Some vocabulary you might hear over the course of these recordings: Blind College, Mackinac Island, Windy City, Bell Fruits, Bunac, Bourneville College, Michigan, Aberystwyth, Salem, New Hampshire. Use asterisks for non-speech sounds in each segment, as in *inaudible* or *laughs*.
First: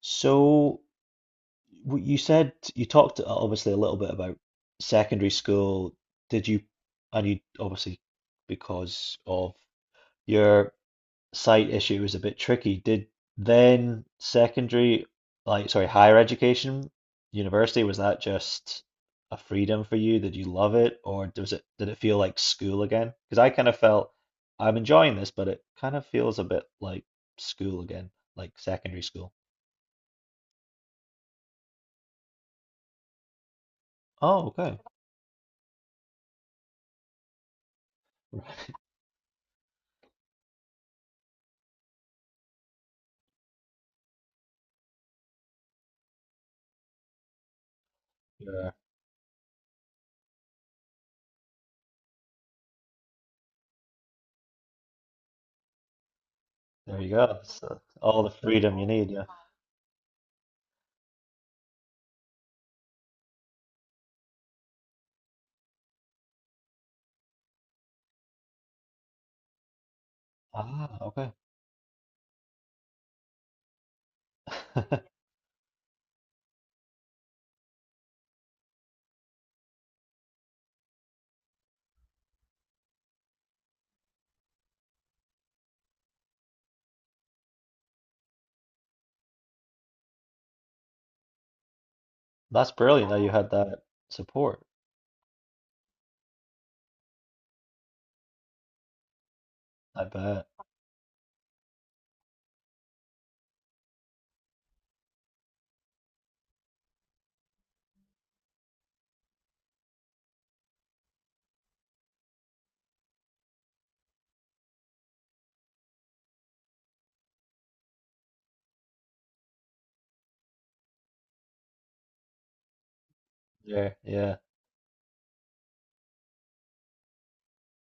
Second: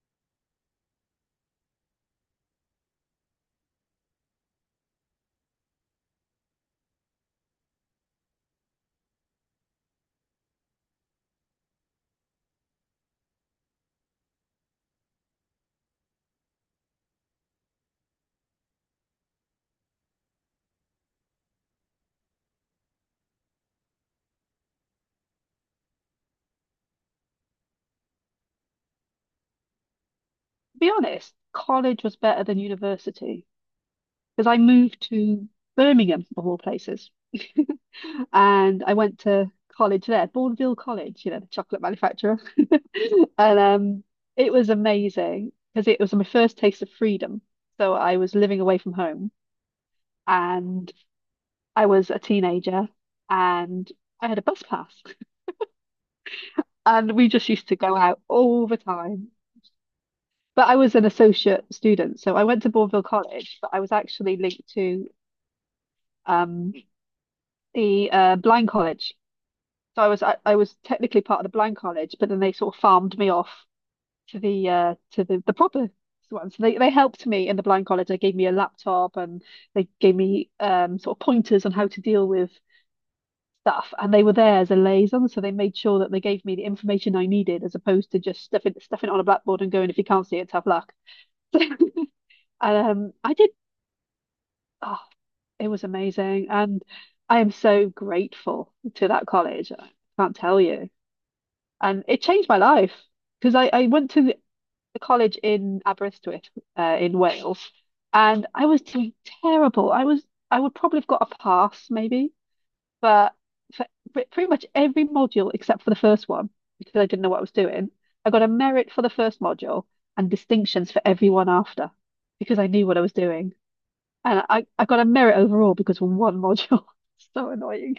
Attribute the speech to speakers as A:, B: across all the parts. A: So you said you talked obviously a little bit about secondary school. Did you, and you obviously because of your sight issue was a bit tricky. Did then secondary, like sorry, higher education, university, was that just a freedom for you? Did you love it, or was it did it feel like school again? Because I kind of felt I'm enjoying this, but it kind of feels a bit like school again, like secondary school.
B: To be honest, college was better than university because
A: Oh,
B: I
A: okay.
B: moved to Birmingham, of all places. *laughs*
A: *laughs*
B: And I went to college there, Bourneville College, you know, the chocolate manufacturer. *laughs* And It was amazing because it was my first taste of freedom. So I was living
A: Yeah,
B: away from home and I was a teenager and I had a bus pass. *laughs*
A: there you
B: And we
A: go.
B: just used to
A: So
B: go out
A: all the
B: all
A: freedom
B: the
A: you need, yeah.
B: time. But I was an associate student, so I went to Bourneville College, but I was actually linked to um, the Blind College. So I was
A: Ah,
B: technically
A: okay.
B: part of the Blind College, but then they sort of farmed me off to the uh,
A: *laughs*
B: to the, the proper one. So they helped me in the Blind College. They gave me a laptop and they gave me sort of pointers on how to deal with stuff. And they were there as a liaison, so they made sure that they gave me the information I needed, as opposed to just stuffing it on a blackboard and going, if you can't see it, tough luck. *laughs* and,
A: That's brilliant that you
B: I
A: had
B: did.
A: that support.
B: Oh, it was amazing. And I am so grateful to that college. I
A: I
B: can't
A: bet.
B: tell you. And it changed my life because I went to the college in Aberystwyth, in Wales, and I was doing terrible. I was I would probably have got a pass maybe, but for pretty much every module except for the first one, because I didn't know what I was doing. I got a merit for the first module and distinctions for everyone after because I knew what I was doing.
A: Yeah, yeah.
B: And I got a merit overall because of one module. *laughs* So annoying.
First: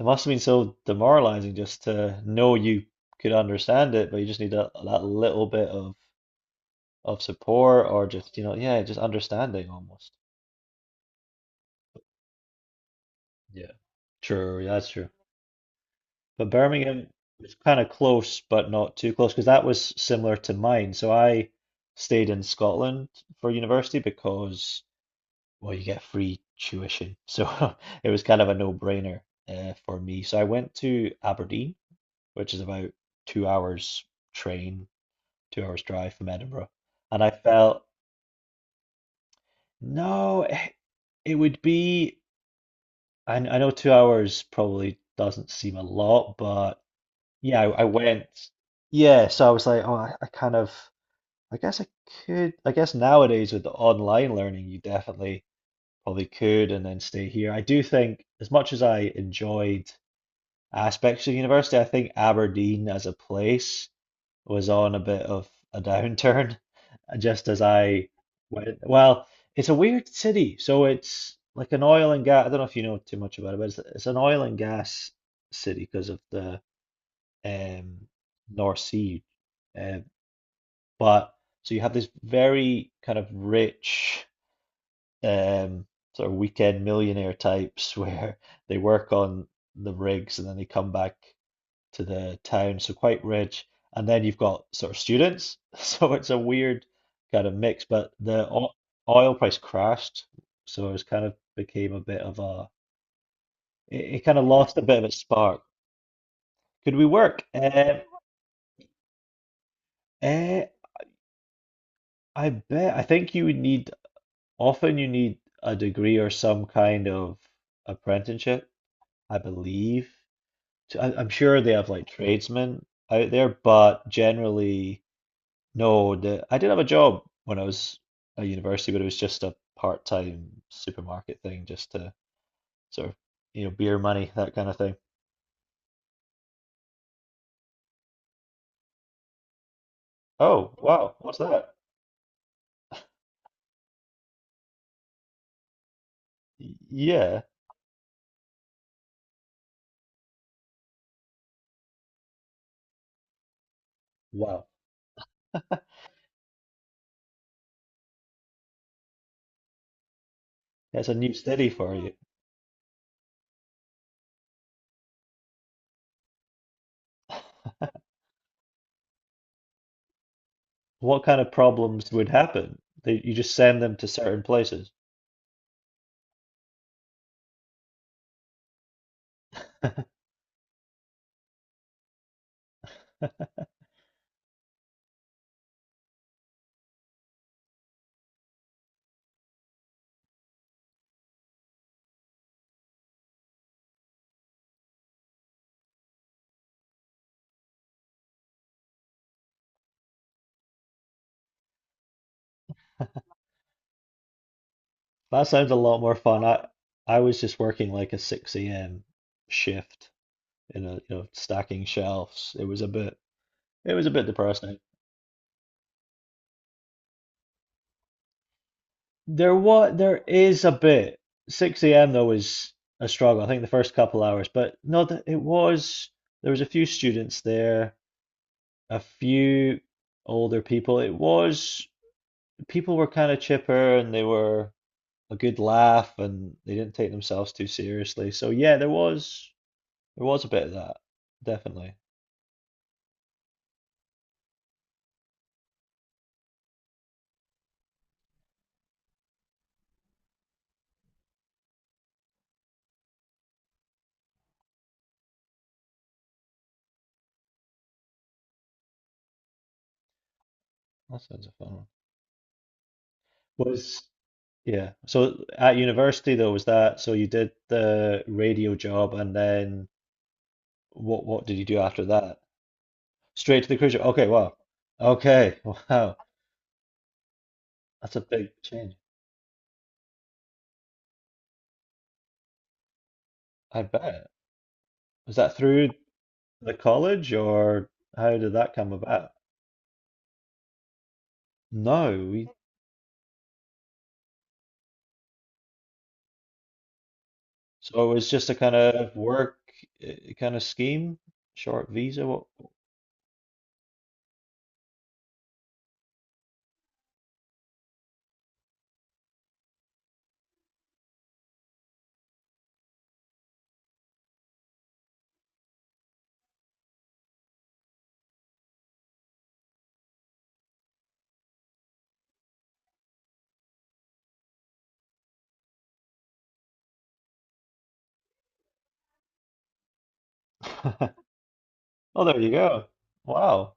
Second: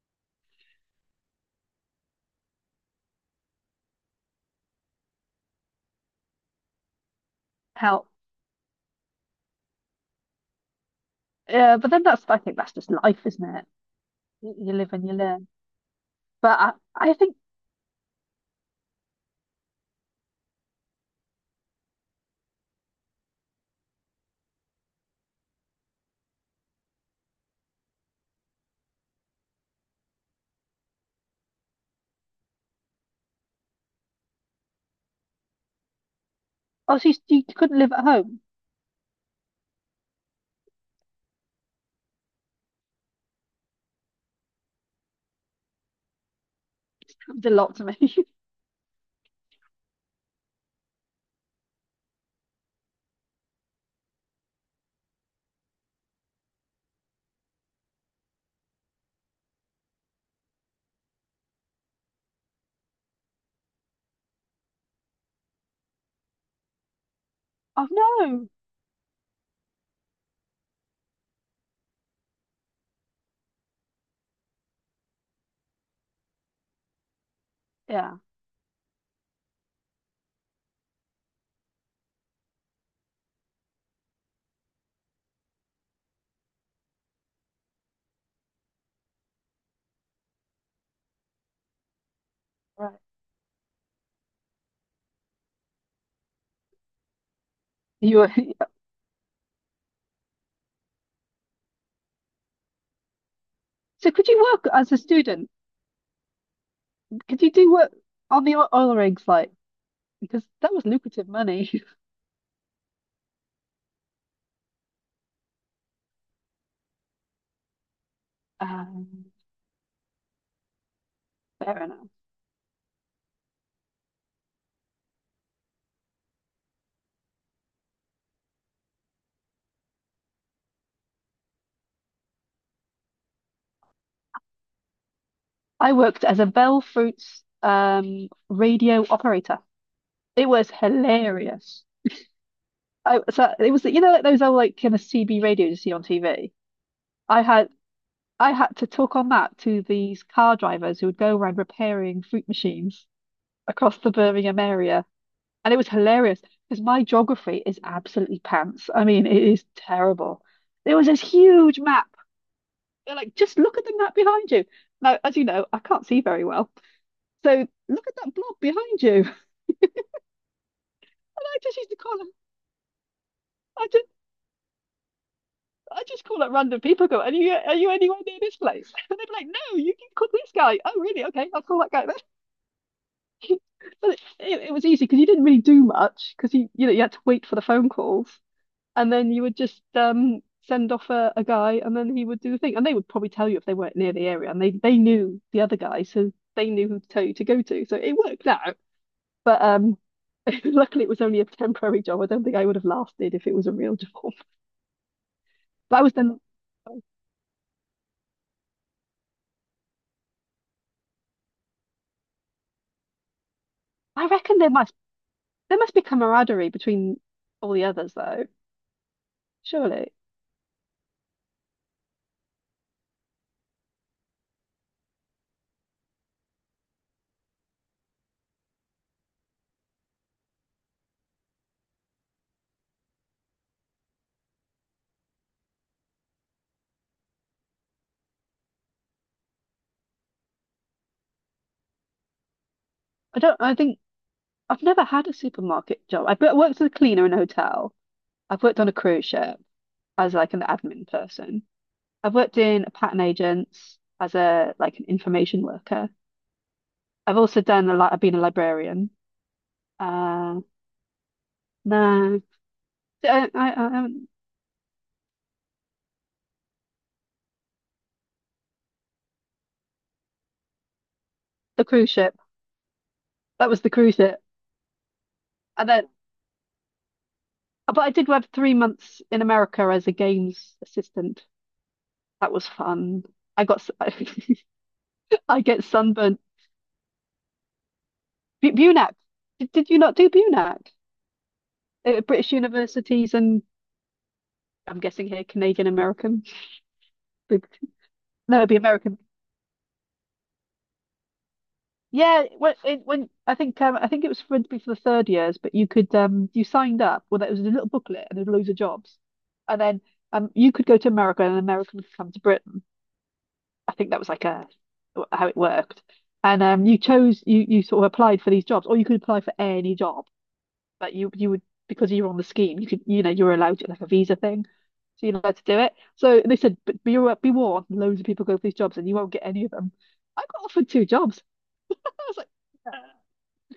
A: It must have been so demoralizing just to know you could understand it, but you just need that little bit of support or
B: Help.
A: just, yeah, just understanding almost.
B: Yeah, but then that's, I think that's just life, isn't it?
A: Yeah.
B: You,
A: True, yeah,
B: you
A: that's
B: live and
A: true.
B: you learn.
A: But
B: But I,
A: Birmingham
B: I think,
A: was kind of close, but not too close, because that was similar to mine. So I stayed in Scotland for university because well, you get free tuition. So *laughs* it was kind of a no-brainer for me. So I went to Aberdeen, which is about 2 hours train, 2 hours drive from Edinburgh.
B: oh, so you,
A: And I
B: you couldn't
A: felt,
B: live at home.
A: no, it would be, I know 2 hours probably doesn't seem a lot, but
B: *laughs* It's a
A: yeah, I,
B: lot
A: I
B: to me.
A: went,
B: *laughs*
A: yeah, so I was like, oh, I kind of, I guess I could, I guess nowadays with the online learning, you definitely probably could and then stay here. I do think, as much as I enjoyed aspects of university, I think Aberdeen as a place was on a bit of a downturn *laughs* just as
B: Oh,
A: I
B: no.
A: went. Well, it's a weird city. So it's like an oil and gas. I don't know if you know too much about it, but it's an oil and gas city because of the um,
B: Yeah,
A: North Sea. Uh, but so you have this very kind of rich um, sort of weekend millionaire types *laughs* where they work on the rigs and then they come back to the town, so
B: right.
A: quite rich. And then you've got sort of students, *laughs* so it's a weird kind of mix. But
B: You were,
A: oil price crashed, so it's kind of became a bit of a
B: *laughs* so
A: it
B: could
A: kind
B: you
A: of
B: work
A: lost a
B: as a
A: bit of its
B: student?
A: spark. Could we
B: Could
A: work?
B: you do work on the oil rigs, like, because
A: Eh,
B: that was lucrative money. *laughs*
A: I bet. I think you would need often you need a degree or some kind of apprenticeship,
B: Um,
A: I believe. So I'm sure they
B: Fair
A: have like
B: enough.
A: tradesmen out there, but generally, no. The I did have a job when I was at university, but it was just a part-time supermarket thing, just to sort of, you know, beer money, that kind of thing.
B: I worked as a Bell Fruits radio operator. It was
A: Oh, wow, what's that?
B: hilarious. I so it was, you know, like those old, like, kind of CB radios you see on TV.
A: Yeah,
B: I had I had to talk on that to these car drivers who would go around repairing fruit machines across the Birmingham
A: wow,
B: area, and it was hilarious because my geography is absolutely pants. I mean, it is terrible. There was
A: that's a
B: this
A: new study
B: huge
A: for
B: map.
A: you.
B: They're like, just look at the map behind you. Now, as you know, I can't see very well, so look at that blob behind you. *laughs*
A: What kind
B: And
A: of
B: I just used to
A: problems
B: call
A: would
B: them.
A: happen? They, you just send
B: I
A: them to
B: just
A: certain places.
B: I just call up random people. Go, are you anywhere near this place? *laughs* And they'd be like, no, you can
A: *laughs*
B: call this guy. Oh, really? Okay, I'll call that guy then. *laughs* But it was easy because you didn't really do much because you know, you had to wait for the phone calls, and then you would just send off a guy, and then he would do the thing, and they would probably tell you if they weren't near the area, and they knew the other guy, so they knew who to tell you to go to. So it worked out, but. *laughs* Luckily, it was only a temporary job. I don't think I would have lasted if it was a real job.
A: That sounds a
B: *laughs* But
A: lot
B: I was
A: more
B: then,
A: fun. I was just working like a 6 a.m. shift in a, you know, stacking shelves. It was a bit, it was a bit
B: I reckon there
A: depressing.
B: must there must be camaraderie between all the others, though.
A: There what
B: Surely.
A: there is a bit. 6 a.m. though was a struggle. I think the first couple hours, but no, it was. There was a few students there, a few older people. It was people were kind of chipper and they were a good laugh and they didn't take themselves too seriously. So yeah, there was a bit of that, definitely.
B: I think I've never had a supermarket job. I've worked as a cleaner in a hotel. I've worked on a cruise ship as like an admin person. I've worked in a patent agents as, a like, an information worker. I've also done a lot. I've been a librarian. Uh,
A: That sounds a fun one.
B: no, I
A: Was
B: haven't-
A: yeah. So at university though, was that so you did the radio job and then what did you do
B: the
A: after
B: cruise ship.
A: that? Straight
B: That
A: to the
B: was the
A: cruise ship.
B: cruise
A: Okay,
B: ship.
A: wow. Okay,
B: And
A: *laughs*
B: then,
A: wow.
B: but I
A: That's a
B: did work
A: big
B: three
A: change.
B: months in America as a games assistant. That was fun. I got
A: I
B: s-
A: bet. Was
B: *laughs*
A: that
B: I get
A: through
B: sunburnt.
A: the college or how did
B: Bu
A: that come
B: Bunac.
A: about?
B: Did you not do Bunac at
A: No, we
B: British universities and I'm guessing here Canadian American? *laughs*
A: so it was just a
B: No, it'd
A: kind
B: be
A: of
B: American.
A: work uh, kind of scheme, short visa. What?
B: Yeah, when I think it was for to be for the third years, but you could you signed up. Well, that was a little booklet and there's loads of jobs, and then you could go to America and an American could come to Britain. I think that was like a how it worked, and you chose you sort of applied for these jobs, or you could apply for any job. Like you would because you were on the scheme, you could, you know, you were allowed to, like, a visa thing. So you're allowed to do it. So they said, but be be warned, loads of people go for these jobs and you won't get any of them. I got offered two
A: *laughs*
B: jobs. I
A: Oh,
B: was
A: there
B: like,
A: you go.
B: "Yeah,
A: Wow.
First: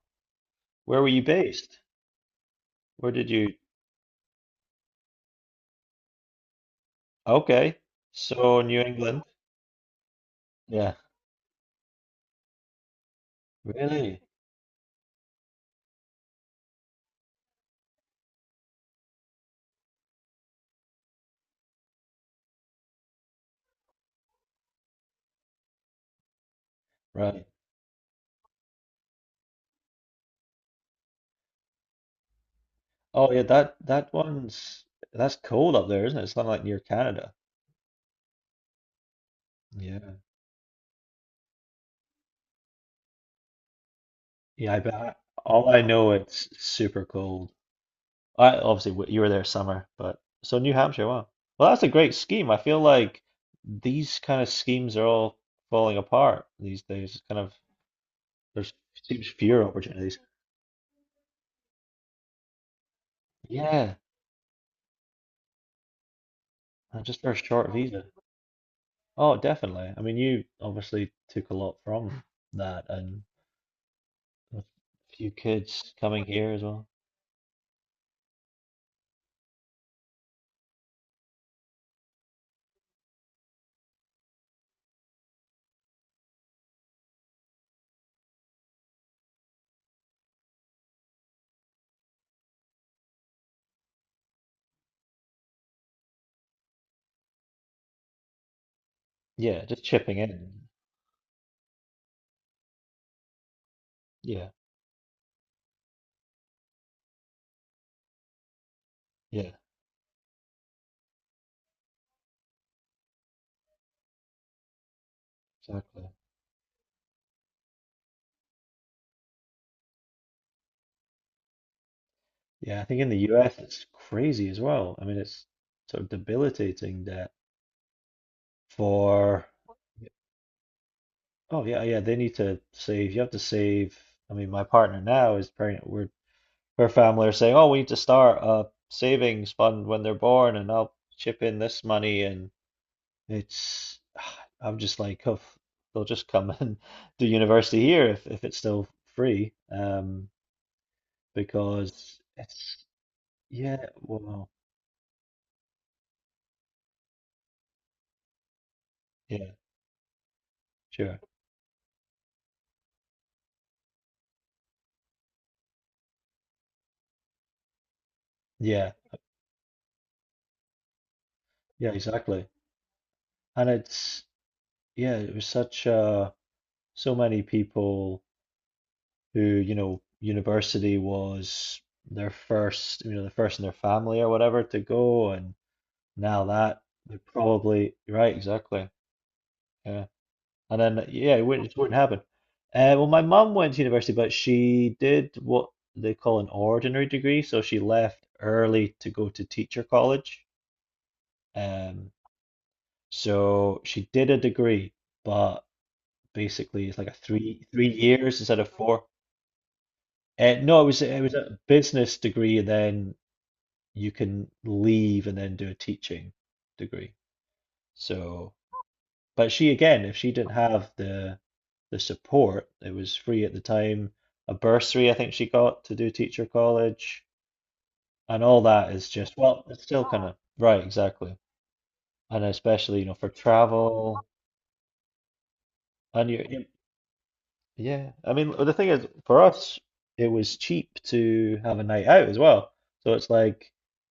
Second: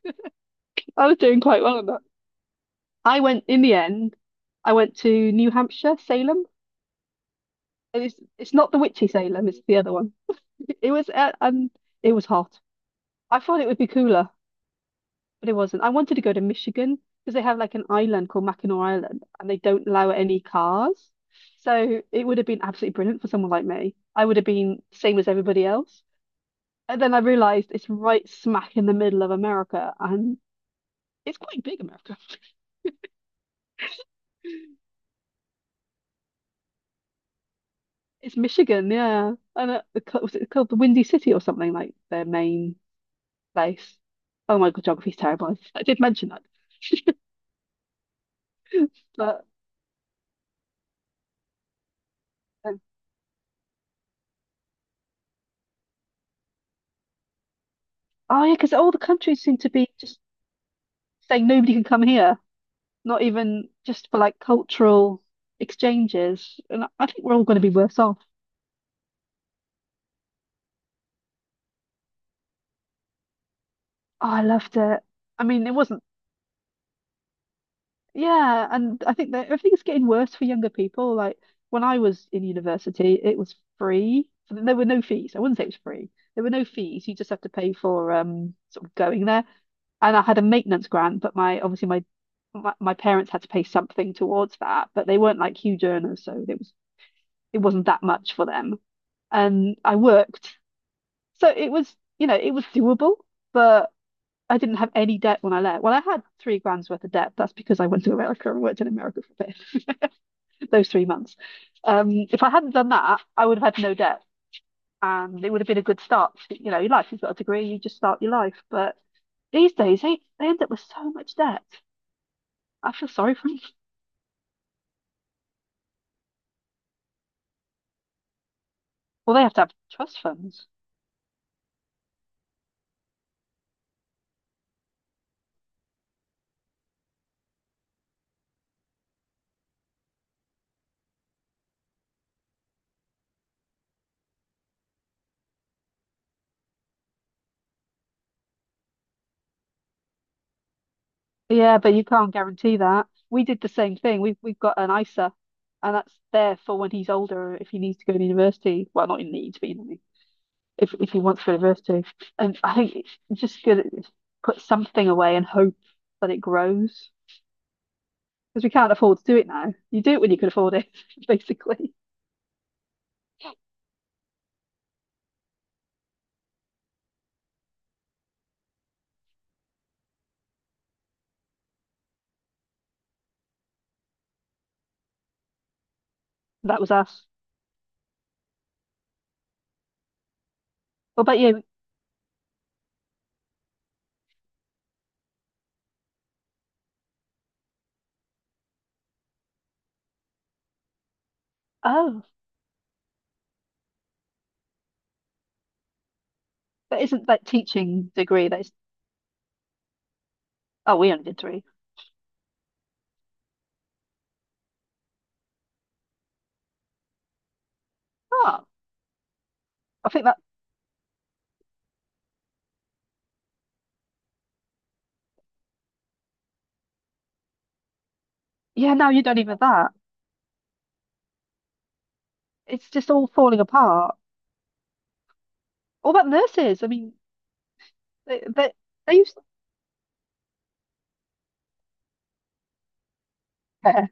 A: Where
B: I
A: were
B: was
A: you
B: doing quite well
A: based?
B: on that."
A: Where
B: I
A: did
B: went
A: you?
B: in the end, I went to New Hampshire, Salem.
A: Okay.
B: And it's
A: So
B: not the
A: New
B: witchy
A: England.
B: Salem, it's the other one. It
A: Yeah.
B: was uh, um it was hot. I thought it would be
A: Really?
B: cooler, but it wasn't. I wanted to go to Michigan because they have, like, an island called Mackinac Island and they don't allow any cars. So it would have been absolutely brilliant for someone like me. I would have been same as everybody else. And then I
A: Right. *laughs*
B: realized it's right smack in the middle of America and it's quite big, America.
A: Oh yeah, that that one's that's cold up there, isn't it? It's not like near Canada.
B: It's Michigan, yeah. And the
A: Yeah.
B: was it called the Windy City or something, like, their main place? Oh my
A: Yeah, I
B: God, geography's
A: bet.
B: terrible.
A: All I
B: I did
A: know
B: mention that,
A: it's super cold. I obviously you were there
B: but
A: summer, but so New Hampshire, wow. Well, that's a great scheme. I
B: um,
A: feel like these kind of schemes are all falling apart these days. It's kind of
B: oh yeah,
A: there's
B: because all the
A: seems
B: countries seem
A: fewer
B: to be
A: opportunities.
B: just saying nobody can come here, not even
A: Yeah,
B: just for, like, cultural exchanges. And
A: and
B: I think
A: just for
B: we're
A: a
B: all going to be
A: short
B: worse
A: visa.
B: off.
A: Oh, definitely. I mean, you obviously took a lot from that, and
B: Oh, I
A: a
B: loved it.
A: few
B: I mean, it
A: kids
B: wasn't,
A: coming here as well.
B: yeah. And I think that everything's getting worse for younger people. Like, when I was in university, it was free. There were no fees. I wouldn't say it was free. There were no fees. You just have to pay for sort of going there. And I had a maintenance grant, but my obviously my parents had to pay something towards that, but they weren't like huge earners, so it wasn't that much for them.
A: Yeah,
B: And
A: just
B: I
A: chipping
B: worked,
A: in.
B: so it was, you know, it was doable, but
A: Yeah,
B: I didn't have any debt when I left. Well, I had 3 grand's worth of debt. That's because I went to America and worked in America for a
A: yeah,
B: bit, *laughs* those 3 months. If I hadn't done that, I would have had no debt and it would have been a good
A: exactly.
B: start to, you know, your life. You've got a degree, you just start your life. But these days, they end up with so much debt.
A: Yeah, I
B: I
A: think in
B: feel
A: the
B: sorry for
A: US
B: them.
A: it's crazy as well. I mean, it's sort of debilitating that
B: Well, they
A: for,
B: have to have trust funds.
A: oh yeah, yeah, they need to save. You have to save. I mean, my partner now is pregnant. We're her family are saying, oh, we need to start a savings fund when they're born, and I'll chip in this money and it's *sighs* I'm just like, oh, they'll just come *laughs* and do university here if it's still free.
B: Yeah, but you
A: Because
B: can't guarantee
A: it's
B: that. We did the
A: yeah,
B: same thing. We've
A: well,
B: we've got an ISA, and that's there for when he's older if he needs to go to university. Well, not in
A: yeah,
B: needs, but you know what I mean. If
A: sure.
B: he wants to go to university, and I think it's just good to put something away and hope that it grows because we
A: Yeah,
B: can't afford to do it now. You do it when you can afford it, *laughs*
A: yeah,
B: basically.
A: exactly. And it's yeah, it was such so many people who, you know, university was their first, you know, the first in their family or whatever to go and now
B: That
A: that
B: was
A: they're
B: us.
A: probably right, exactly. Yeah. And then,
B: What
A: yeah,
B: about you?
A: it wouldn't happen. Well, my mum went to university, but she did what they call an ordinary degree. So she left early to go to teacher college. Um,
B: Oh,
A: so she did a degree, but basically it's
B: that
A: like a
B: isn't that
A: three
B: teaching
A: years
B: degree.
A: instead
B: That
A: of
B: is.
A: four. No,
B: Oh, we
A: it
B: only
A: was
B: did
A: a
B: three.
A: business degree, and then you can leave and then do a teaching degree. So
B: Oh,
A: but she again,
B: I
A: if
B: think
A: she
B: that.
A: didn't have the support, it was free at the time, a bursary I think she got to do teacher college, and all that
B: Yeah,
A: is
B: now you
A: just
B: don't even have
A: well, it's
B: that.
A: still kind of right, exactly, and
B: It's
A: especially you
B: just
A: know
B: all
A: for
B: falling apart.
A: travel
B: What about
A: and you,
B: nurses? I mean,
A: yeah, I
B: they
A: mean
B: they
A: the thing is
B: they used
A: for
B: to
A: us it was cheap to have a night out as well, so it's like
B: care.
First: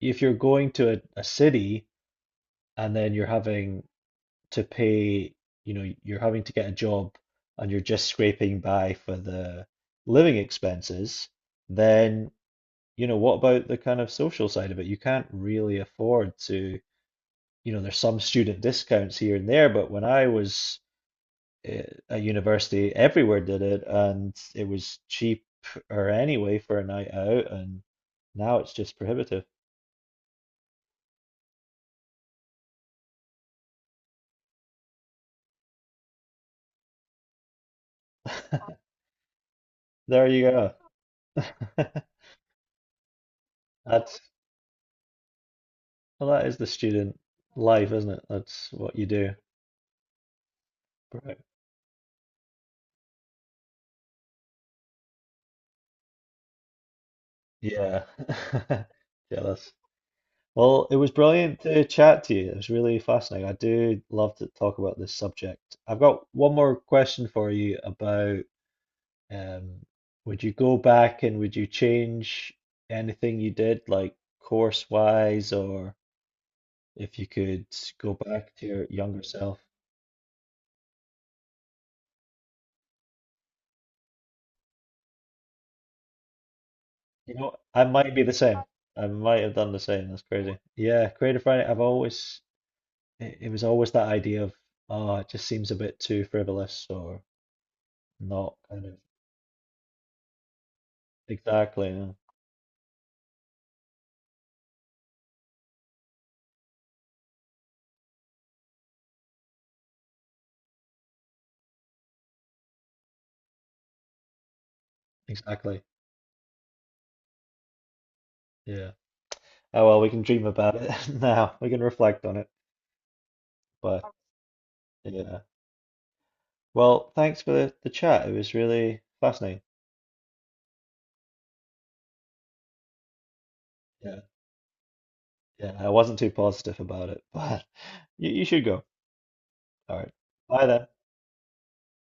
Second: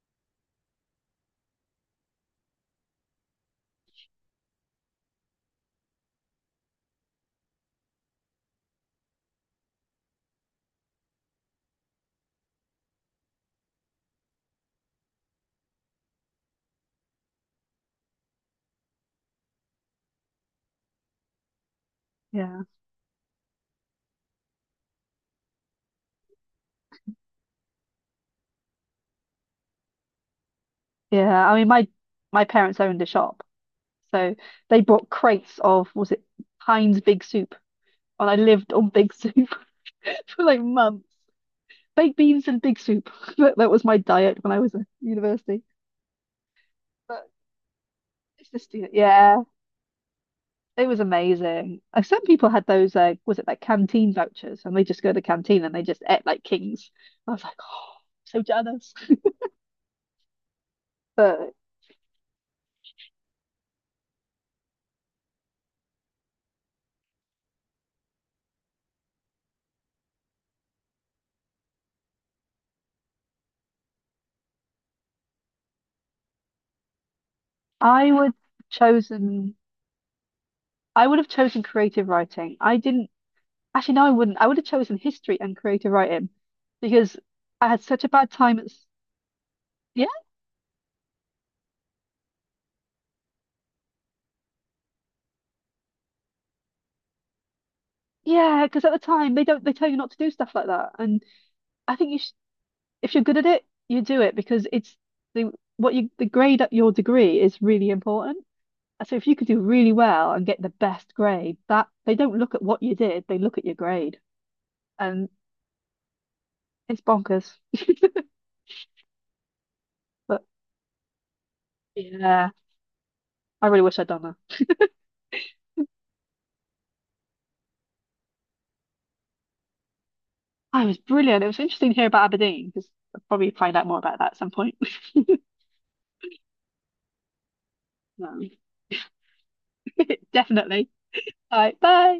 A: if you're going to a city and then you're having to pay, you know, you're having to get a job and you're just scraping by for the living expenses, then, you know, what about the kind of social side of it? You can't really afford to, you know, there's some student discounts here and there, but when I was eh, at
B: Yeah,
A: university, everywhere did it and it was cheap or anyway for a night out, and now it's just prohibitive.
B: yeah. I mean, my parents owned a shop, so they brought crates of was it Heinz Big Soup, and I lived
A: *laughs*
B: on Big Soup *laughs*
A: There
B: for,
A: you
B: like,
A: go.
B: months. Baked beans and Big Soup. *laughs* That
A: *laughs*
B: was my
A: That's
B: diet when I was at university.
A: well, that is the student
B: But
A: life, isn't it?
B: it's
A: That's
B: just, you know,
A: what you do.
B: yeah, it was
A: Right.
B: amazing. Like, some people had those was it, like, canteen vouchers, and they just go to the canteen and they just ate like kings. I was like, oh,
A: Yeah.
B: so
A: *laughs*
B: jealous. *laughs*
A: Jealous. Well, it was
B: But
A: brilliant to chat to you. It was really fascinating. I do love to talk about this subject. I've got one more question for you about um, would you go back and would you change anything you did, like course-wise, or if you could
B: I
A: go
B: would
A: back to your younger
B: chosen
A: self?
B: I would have chosen creative writing. I didn't actually no I wouldn't. I would have chosen history and creative writing because
A: You know,
B: I had
A: I
B: such a
A: might be
B: bad
A: the
B: time
A: same.
B: at
A: I might have done the same.
B: yeah
A: That's crazy. Yeah, Creative Friday. I've always it, it was always that idea of, oh, it just seems a bit too frivolous or not
B: yeah because
A: kind
B: at
A: of
B: the time they don't they tell you not to do stuff like that and
A: exactly,
B: I think
A: yeah,
B: you sh if you're good at it you do it because it's the what you the grade at your degree is really important. So if you could do really well and get the best grade that they don't look at what you did they look at your grade and
A: exactly,
B: it's bonkers
A: yeah. Oh well, we can
B: but
A: dream about it *laughs* now. We can reflect on it,
B: yeah I really wish
A: but
B: I'd done that.
A: yeah. Well, thanks for the chat. It was really fascinating.
B: Oh, it was brilliant. It was interesting to hear about Aberdeen because I'll probably find out more about
A: Yeah,
B: that at some point. *laughs*
A: yeah. I wasn't too positive about it, but *laughs* you
B: Um,
A: should go. All right.
B: *laughs*
A: Bye then.
B: definitely. All right, bye.